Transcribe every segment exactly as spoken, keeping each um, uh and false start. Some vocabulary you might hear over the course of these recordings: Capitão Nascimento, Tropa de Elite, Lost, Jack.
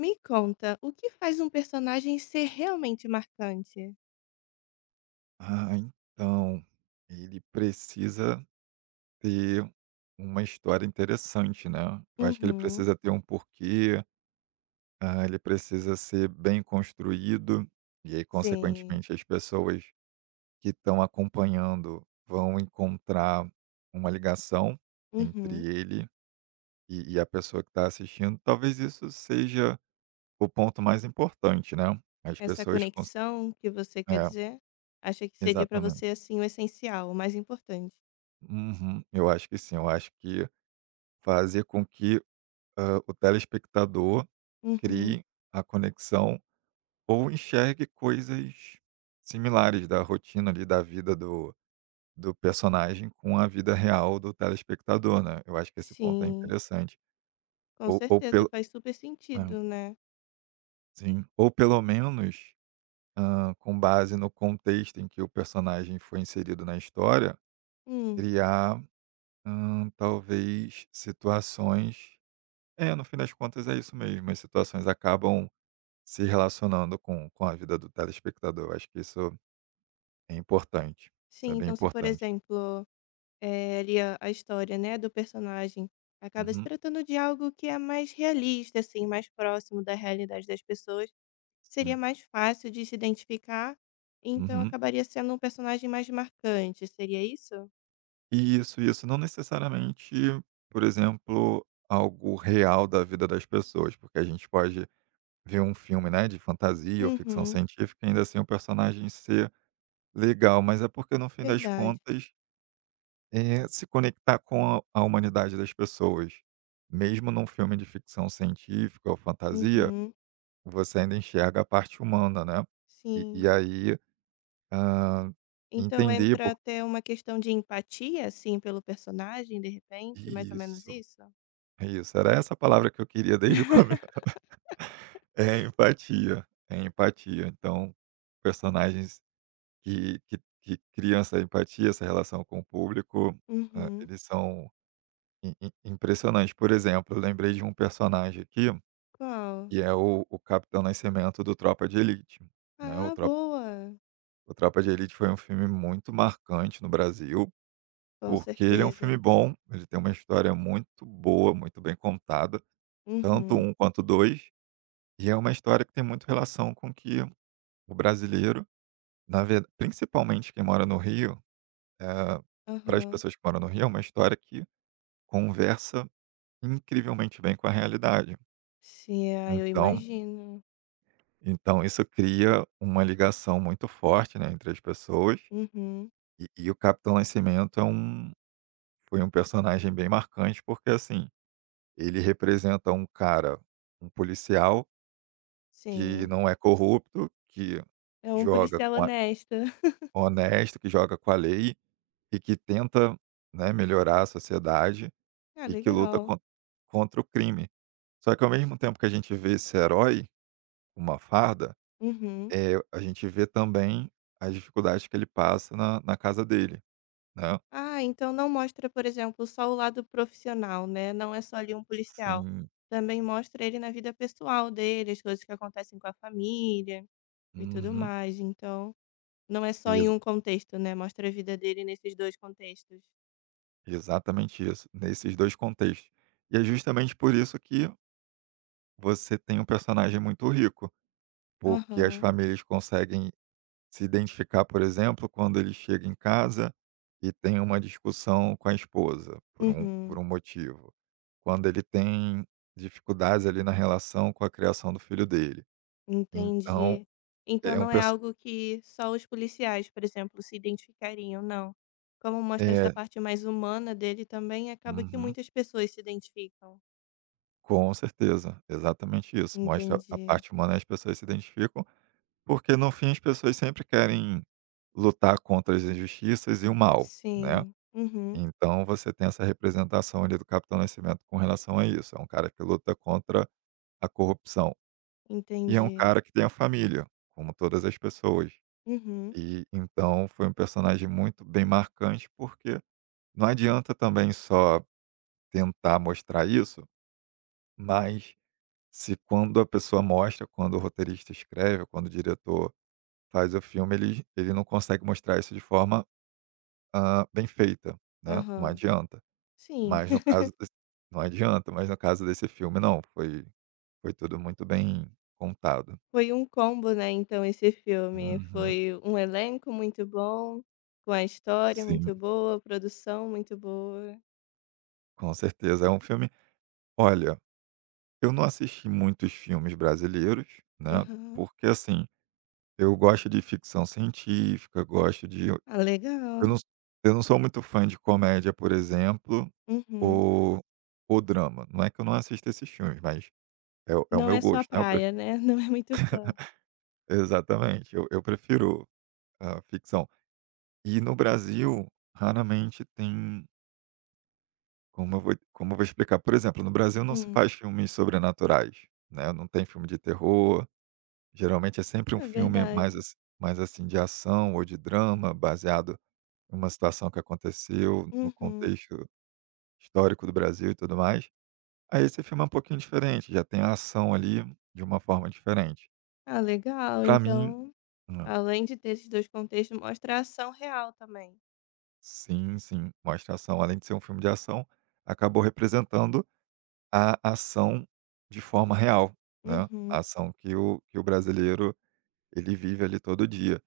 Me conta, o que faz um personagem ser realmente marcante? Ah, então, ele precisa ter uma história interessante, né. Eu acho que ele Uhum, precisa ter um porquê, ah, ele precisa ser bem construído, e aí sim. consequentemente as pessoas que estão acompanhando vão encontrar uma ligação entre Uhum. ele e e a pessoa que está assistindo. Talvez isso seja o ponto mais importante, né, as Essa pessoas cons conexão que você quer é, dizer, acha que seria pra você, exatamente. assim, o essencial, o mais importante? Uhum, eu acho que sim, eu acho que fazer com que, hã, o telespectador Uhum, crie a conexão ou enxergue coisas similares da rotina ali, da vida do do personagem com a vida real do telespectador, né. Eu acho que esse ponto é sim. interessante. Com Ou ou certeza, pelo faz super hã, sentido, né. sim, ou pelo menos, hã, com base no contexto em que o personagem foi inserido na história, Hum, criar, hum, talvez situações é, no fim das contas é isso mesmo, as situações acabam se relacionando com com a vida do telespectador. Eu acho que isso é importante. Isso é sim, bem então se, por importante. exemplo, eh, ali a a história, né, do personagem acaba se Uhum, tratando de algo que é mais realista, assim, mais próximo da realidade das pessoas seria sim. mais fácil de se identificar, então Uhum. acabaria sendo um personagem mais marcante, seria isso? E isso isso não necessariamente, por exemplo, algo real da vida das pessoas, porque a gente pode ver um filme, né, de fantasia ou ficção Uhum, científica e ainda assim o personagem ser legal, mas é porque no fim das verdade. contas, eh, se conectar com a a humanidade das pessoas. Mesmo num filme de ficção científica ou fantasia, Uhum, você ainda enxerga a parte humana, né. E e sim. aí, hã, Então entender entra por até uma questão de empatia, assim, pelo personagem, de repente, mais ou menos isso, isso? isso, era essa palavra que eu queria desde o começo. É empatia, é empatia. Então, personagens que que que criam essa empatia, essa relação com o público, hã, Uhum. eles são im im impressionantes. Por exemplo, eu lembrei de um personagem aqui, Qual? que é o o Capitão Nascimento do Tropa de Elite, né, o Ah, Tropa boa. o Tropa de Elite foi um filme muito marcante no Brasil. Com Porque ele é um filme certeza. bom, ele tem uma história muito boa, muito bem contada, tanto Uhum. um quanto dois, e é uma história que tem muito relação com que o brasileiro, na ver principalmente quem mora no Rio, eh, para as Aham. pessoas que moram no Rio, é uma história que conversa incrivelmente bem com a realidade. Sim, ah, eu Então imagino. então isso cria uma ligação muito forte, né, entre as pessoas, Uhum. e e o Capitão Nascimento é um foi um personagem bem marcante, porque assim, ele representa um cara, um policial que Sim. não é corrupto, que É um joga policial com a honesto. honesto, que joga com a lei e que tenta, né, melhorar a sociedade Ah, e que luta legal. con contra o crime. Só que ao mesmo tempo que a gente vê esse herói com uma farda, Uhum. é a gente vê também as dificuldades que ele passa na na casa dele, né. Ah, então não mostra, por exemplo, só o lado profissional, né? Não é só ali um policial. Sim. Também mostra ele na vida pessoal dele, as coisas que acontecem com a família e tudo Uhum. mais. Então, não é só em Exa um contexto, né? Mostra a vida dele nesses dois contextos. exatamente isso, nesses dois contextos. E é justamente por isso que você tem um personagem muito rico, porque as Aham. famílias conseguem se identificar, por exemplo, quando ele chega em casa e tem uma discussão com a esposa, por um, por Uhum. um motivo. Quando ele tem dificuldades ali na relação com a criação do filho dele. Então, Entendi. Então é um não é perso- algo que só os policiais, por exemplo, se identificariam, não. Como mostra essa É, parte mais humana dele também, acaba que uhum, muitas pessoas se identificam. com certeza, exatamente isso. Mostra a Entendi. parte humana e as pessoas se identificam, porque no fim as pessoas sempre querem lutar contra as injustiças e o mal, né? Sim. Uhum. Então você tem essa representação ali do Capitão Nascimento com relação a isso. É um cara que luta contra a corrupção. E é um Entendi. cara que tem a família, como todas as pessoas. Uhum. E então foi um personagem muito bem marcante, porque não adianta também só tentar mostrar isso, mas se quando a pessoa mostra, quando o roteirista escreve, quando o diretor faz o filme, ele, ele não consegue mostrar isso de forma ah, bem feita, né? Não Aham. adianta. Sim. Mas no caso desse não adianta, mas no caso desse filme não, foi foi tudo muito bem contado. Foi um combo, né, então esse filme. Uhum. Foi um elenco muito bom, com a história Sim, muito boa, produção muito boa. com certeza. É um filme Olha, eu não assisti muitos filmes brasileiros, né, Aham. porque assim, eu gosto de ficção científica, gosto de eu Ah, não legal. eu não sou muito fã de comédia, por exemplo, Uhum. ou ou drama. Não é que eu não assista esses filmes, mas é o é o Não meu é sua gosto, né, eu pref praia, né, não é muito fã. exatamente, eu eu prefiro a ficção. E no Brasil, raramente tem como eu vou como eu vou explicar, por exemplo, no Brasil não se Hum. faz filmes sobrenaturais, né, não tem filme de terror, geralmente é sempre um É filme mais verdade. assi mais assim de ação ou de drama, baseado em uma situação que aconteceu no Uhum. contexto histórico do Brasil e tudo mais. Aí esse filme é um pouquinho diferente, já tem a ação ali de uma forma diferente. Ah, legal. Para mim Então, não. além de ter esses dois contextos, mostra a ação real também. Sim, sim, mostra ação, além de ser um filme de ação, acabou representando a ação de forma real, né, a Uhum. ação que o que o brasileiro, ele vive ali todo dia.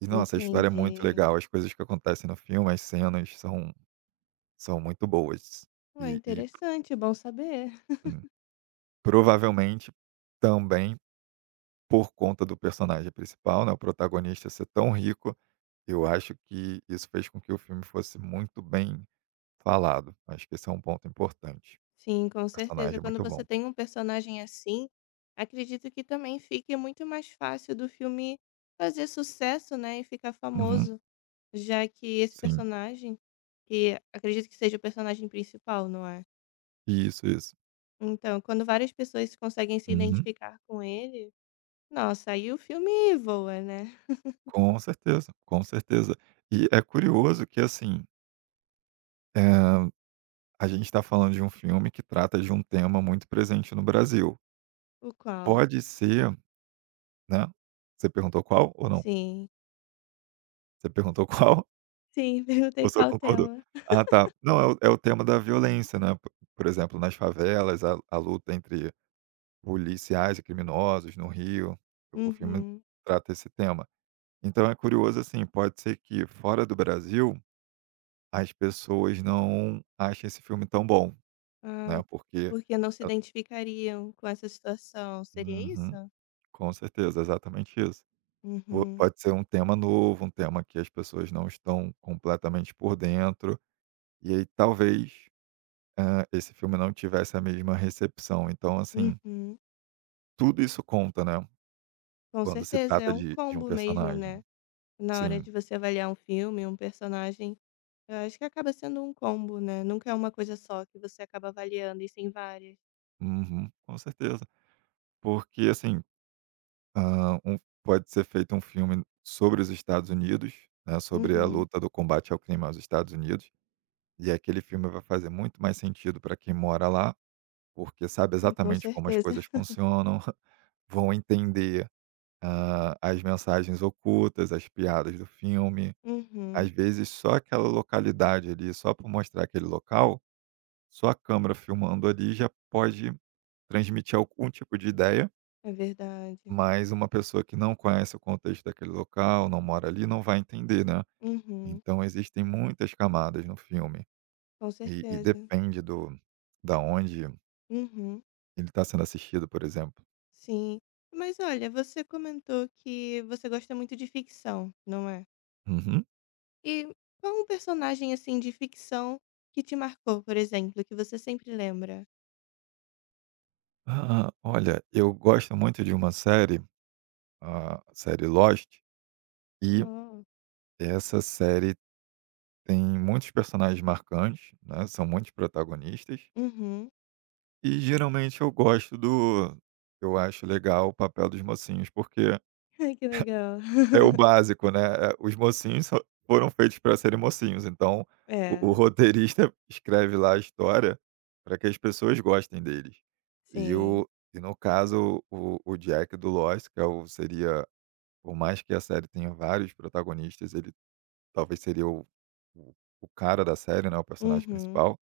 E nossa, a história é Entendi. muito legal, as coisas que acontecem no filme, as cenas são são muito boas. Ué, E e interessante, bom saber. sim, provavelmente também por conta do personagem principal, né, o protagonista ser tão rico, eu acho que isso fez com que o filme fosse muito bem falado. Acho que esse é um ponto importante. Sim, com O certeza. personagem é Quando muito você bom. tem um personagem assim, acredito que também fique muito mais fácil do filme fazer sucesso, né, e ficar Uhum, famoso, já que esse sim. personagem, que acredito que seja o personagem principal, não é? Isso, isso. Então, quando várias pessoas conseguem se Uhum. identificar com ele, nossa, aí o filme voa, né? Com certeza, com certeza. E é curioso que, assim, eh, a gente está falando de um filme que trata de um tema muito presente no Brasil. O qual? Pode ser, né, você perguntou qual ou não? Sim. Você perguntou qual Sim, perguntei ou só qual concordou? tema. Ah, tá. Não, é o é o tema da violência, né, po por exemplo, nas favelas, a a luta entre policiais e criminosos no Rio, o o filme Uhum. trata esse tema. Então é curioso, assim, pode ser que fora do Brasil, as pessoas não achem esse filme tão bom, Ah, né. porque porque não se ela identificariam com essa situação, seria isso? Uhum, com certeza, exatamente isso. Po Uhum, Pode ser um tema novo, um tema que as pessoas não estão completamente por dentro, e aí talvez, hã, esse filme não tivesse a mesma recepção. Então, assim, uhum. tudo isso conta, né, Com quando se certeza, é trata um de de um combo mesmo, personagem. né? Na hora Sim. de você avaliar um filme, um personagem, eu acho que acaba sendo um combo, né? Nunca é uma coisa só que você acaba avaliando, e sim várias. Uhum, com certeza. Porque, assim, hã, um pode ser feito um filme sobre os Estados Unidos, né, sobre a Uhum, luta do combate ao crime aos Estados Unidos. E aquele filme vai fazer muito mais sentido para quem mora lá, porque sabe ah, com exatamente como as certeza. coisas funcionam, vão entender, hã, as mensagens ocultas, as piadas do filme. Uhum, Às vezes, só aquela localidade ali, só por mostrar aquele local, só a câmera filmando ali já pode transmitir algum tipo de ideia, é verdade. mas uma pessoa que não conhece o contexto daquele local, não mora ali, não vai entender, né. Uhum, Então existem muitas camadas no filme com e e certeza. depende do da onde Uhum, ele está sendo assistido, por exemplo? sim. Mas olha, você comentou que você gosta muito de ficção, não é? Uhum. E qual um personagem, assim, de ficção que te marcou, por exemplo, que você sempre lembra? Ah, olha, eu gosto muito de uma série, a série Lost, e Hum. essa série tem muitos personagens marcantes, né, são muitos protagonistas, Uhum. e geralmente eu gosto do eu acho legal o papel dos mocinhos, porque Ai, que legal. é o básico, né, eh, os mocinhos só foram feitos para serem mocinhos, então o o É, roteirista escreve lá a história para que as pessoas gostem deles. E sim. O e no caso o o Jack do Lost, que é o seria, por mais que a série tenha vários protagonistas, ele talvez seria o o o cara da série, né, o personagem Uhum. principal,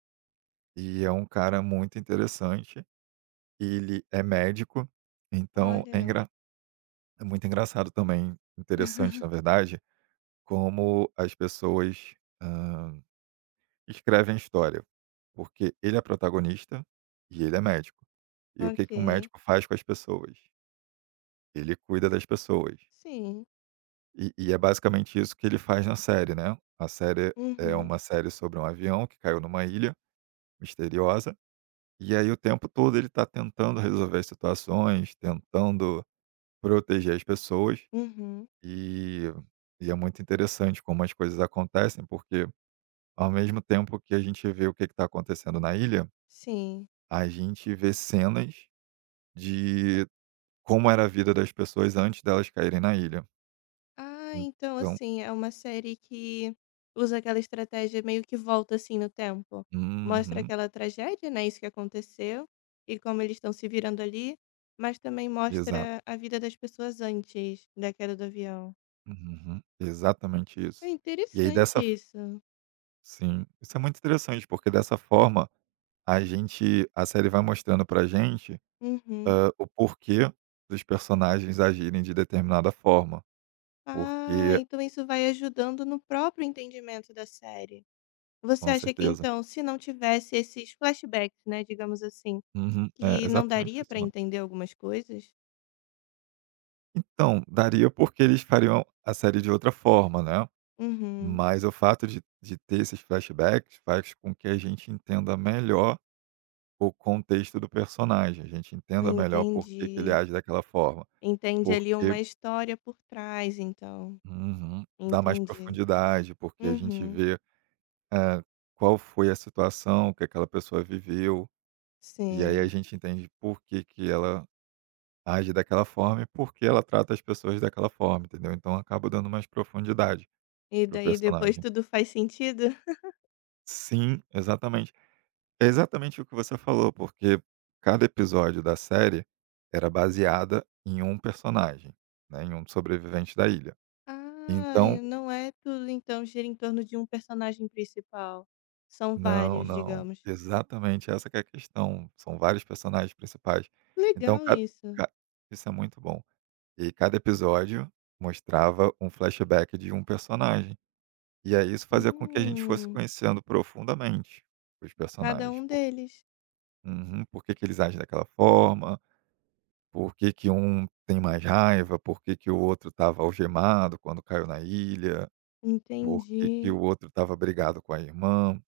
e é um cara muito interessante, ele é médico, então é Olha. engra é muito engraçado também, interessante na verdade, como as pessoas, hã, escrevem a história, porque ele é protagonista e ele é médico. E o que que um Ok. médico faz com as pessoas? Ele cuida das pessoas. Sim. E e é basicamente isso que ele faz na série, né. A série é Uhum. uma série sobre um avião que caiu numa ilha misteriosa, e aí o tempo todo ele está tentando resolver as situações, tentando proteger as pessoas, Uhum. e e é muito interessante como as coisas acontecem, porque ao mesmo tempo que a gente vê o que está acontecendo na ilha, Sim. a gente vê cenas de como era a vida das pessoas antes delas caírem na ilha. Ah, então Então assim, é uma série que usa aquela estratégia meio que volta assim no tempo. Mostra uhum, aquela tragédia, né? Isso que aconteceu e como eles estão se virando ali, mas também exato. mostra a vida das pessoas antes da queda do avião. Uhum, exatamente É isso. E aí interessante dessa f isso. Sim, isso é muito interessante, porque dessa forma a gente a série vai mostrando pra gente, Uhum. hã, o porquê dos personagens agirem de determinada forma, Ah, porque então isso vai ajudando no próprio entendimento da série. Você com acha que certeza. então, se não tivesse esses flashbacks, né, digamos assim, Uhum, é que não exatamente daria pra isso, né? entender algumas coisas? Então, daria porque eles fariam a série de outra forma, né, Uhum. mas o fato de de ter esses flashbacks faz com que a gente entenda melhor o contexto do personagem, a gente entenda melhor por que que ele Entendi. age daquela forma, Entende ali porque uma história por trás então. uhum, dá mais Entendi. profundidade, porque a gente Uhum, vê, eh, qual foi a situação que aquela pessoa viveu, e aí a sim. gente entende por que que ela age daquela forma e por que ela trata as pessoas daquela forma, entendeu. Então acaba dando mais profundidade E para o daí depois personagem. tudo faz sentido? Sim, exatamente. É exatamente o que você falou, porque cada episódio da série era baseada em um personagem, né, em um sobrevivente da ilha. Ah, e Então não é tudo então gira em torno de um personagem principal. São não, vários, não, digamos. exatamente essa que é a questão, são vários personagens principais. Então Legal ca isso. isso é muito bom. E cada episódio mostrava um flashback de um personagem, e aí isso fazia com que a gente fosse Hum, conhecendo profundamente os cada personagens, um por deles. uhum, por que que eles agem daquela forma. Por que que um tem mais raiva, por que que o outro estava algemado quando caiu na ilha, por Entendi. que que o outro estava brigado com a irmã.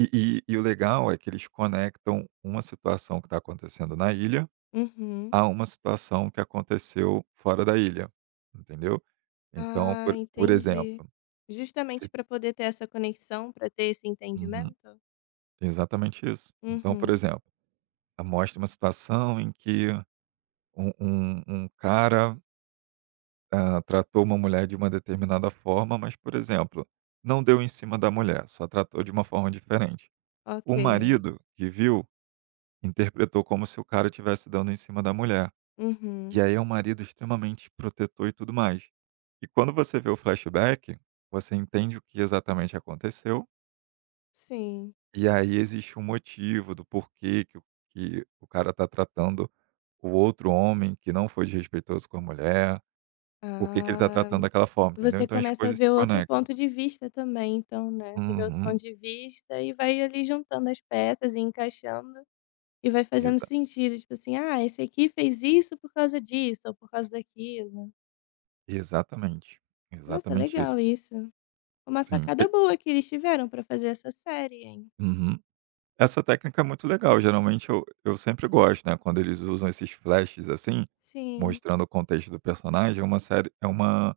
E e e o legal é que eles conectam uma situação que está acontecendo na ilha, Uhum. a uma situação que aconteceu fora da ilha, entendeu. Então, Ah, por por exemplo, entendi. se Justamente para poder ter essa conexão, para ter esse uhum, entendimento? exatamente isso. Então, por Uhum, exemplo, a- mostra uma situação em que um um um cara ah, tratou uma mulher de uma determinada forma, mas, por exemplo, não deu em cima da mulher, só tratou de uma forma diferente. O ok. marido que viu interpretou como se o cara estivesse dando em cima da mulher. E Uhum, aí é um marido extremamente protetor e tudo mais. E quando você vê o flashback, você entende o que exatamente aconteceu. sim. E aí existe um motivo do porquê que, o- que o cara está tratando o outro homem que não foi desrespeitoso com a mulher, por que, que ele está Ah, tratando daquela forma, entendeu? você Então as começa a coisas ver se outro conectam. ponto de vista também então, né, você vê outro ponto Uhum. de vista e vai ali juntando as peças e encaixando, e vai fazendo Exa sentido, tipo assim: "Ah, esse aqui fez isso por causa disso ou por causa daquilo". exatamente. Nossa, Exatamente isso. legal isso. Uma Sim. E sacada boa que eles tiveram pra fazer essa série, hein. Uhum. Essa técnica é muito legal, geralmente eu eu sempre gosto, né, quando eles usam esses flashes, assim, Sim. mostrando o contexto do personagem, é uma série é uma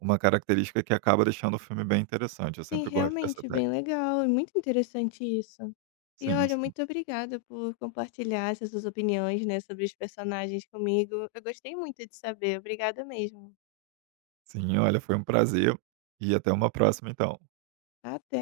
uma característica que acaba deixando o filme bem interessante, eu Sim, sempre gosto dessa realmente, técnica. bem legal. É muito interessante isso. E Sim, olha, sim. muito obrigada por compartilhar essas suas opiniões, né, sobre os personagens comigo. Eu gostei muito de saber. Obrigada mesmo. Sim, olha, foi um prazer e até uma próxima então. Até.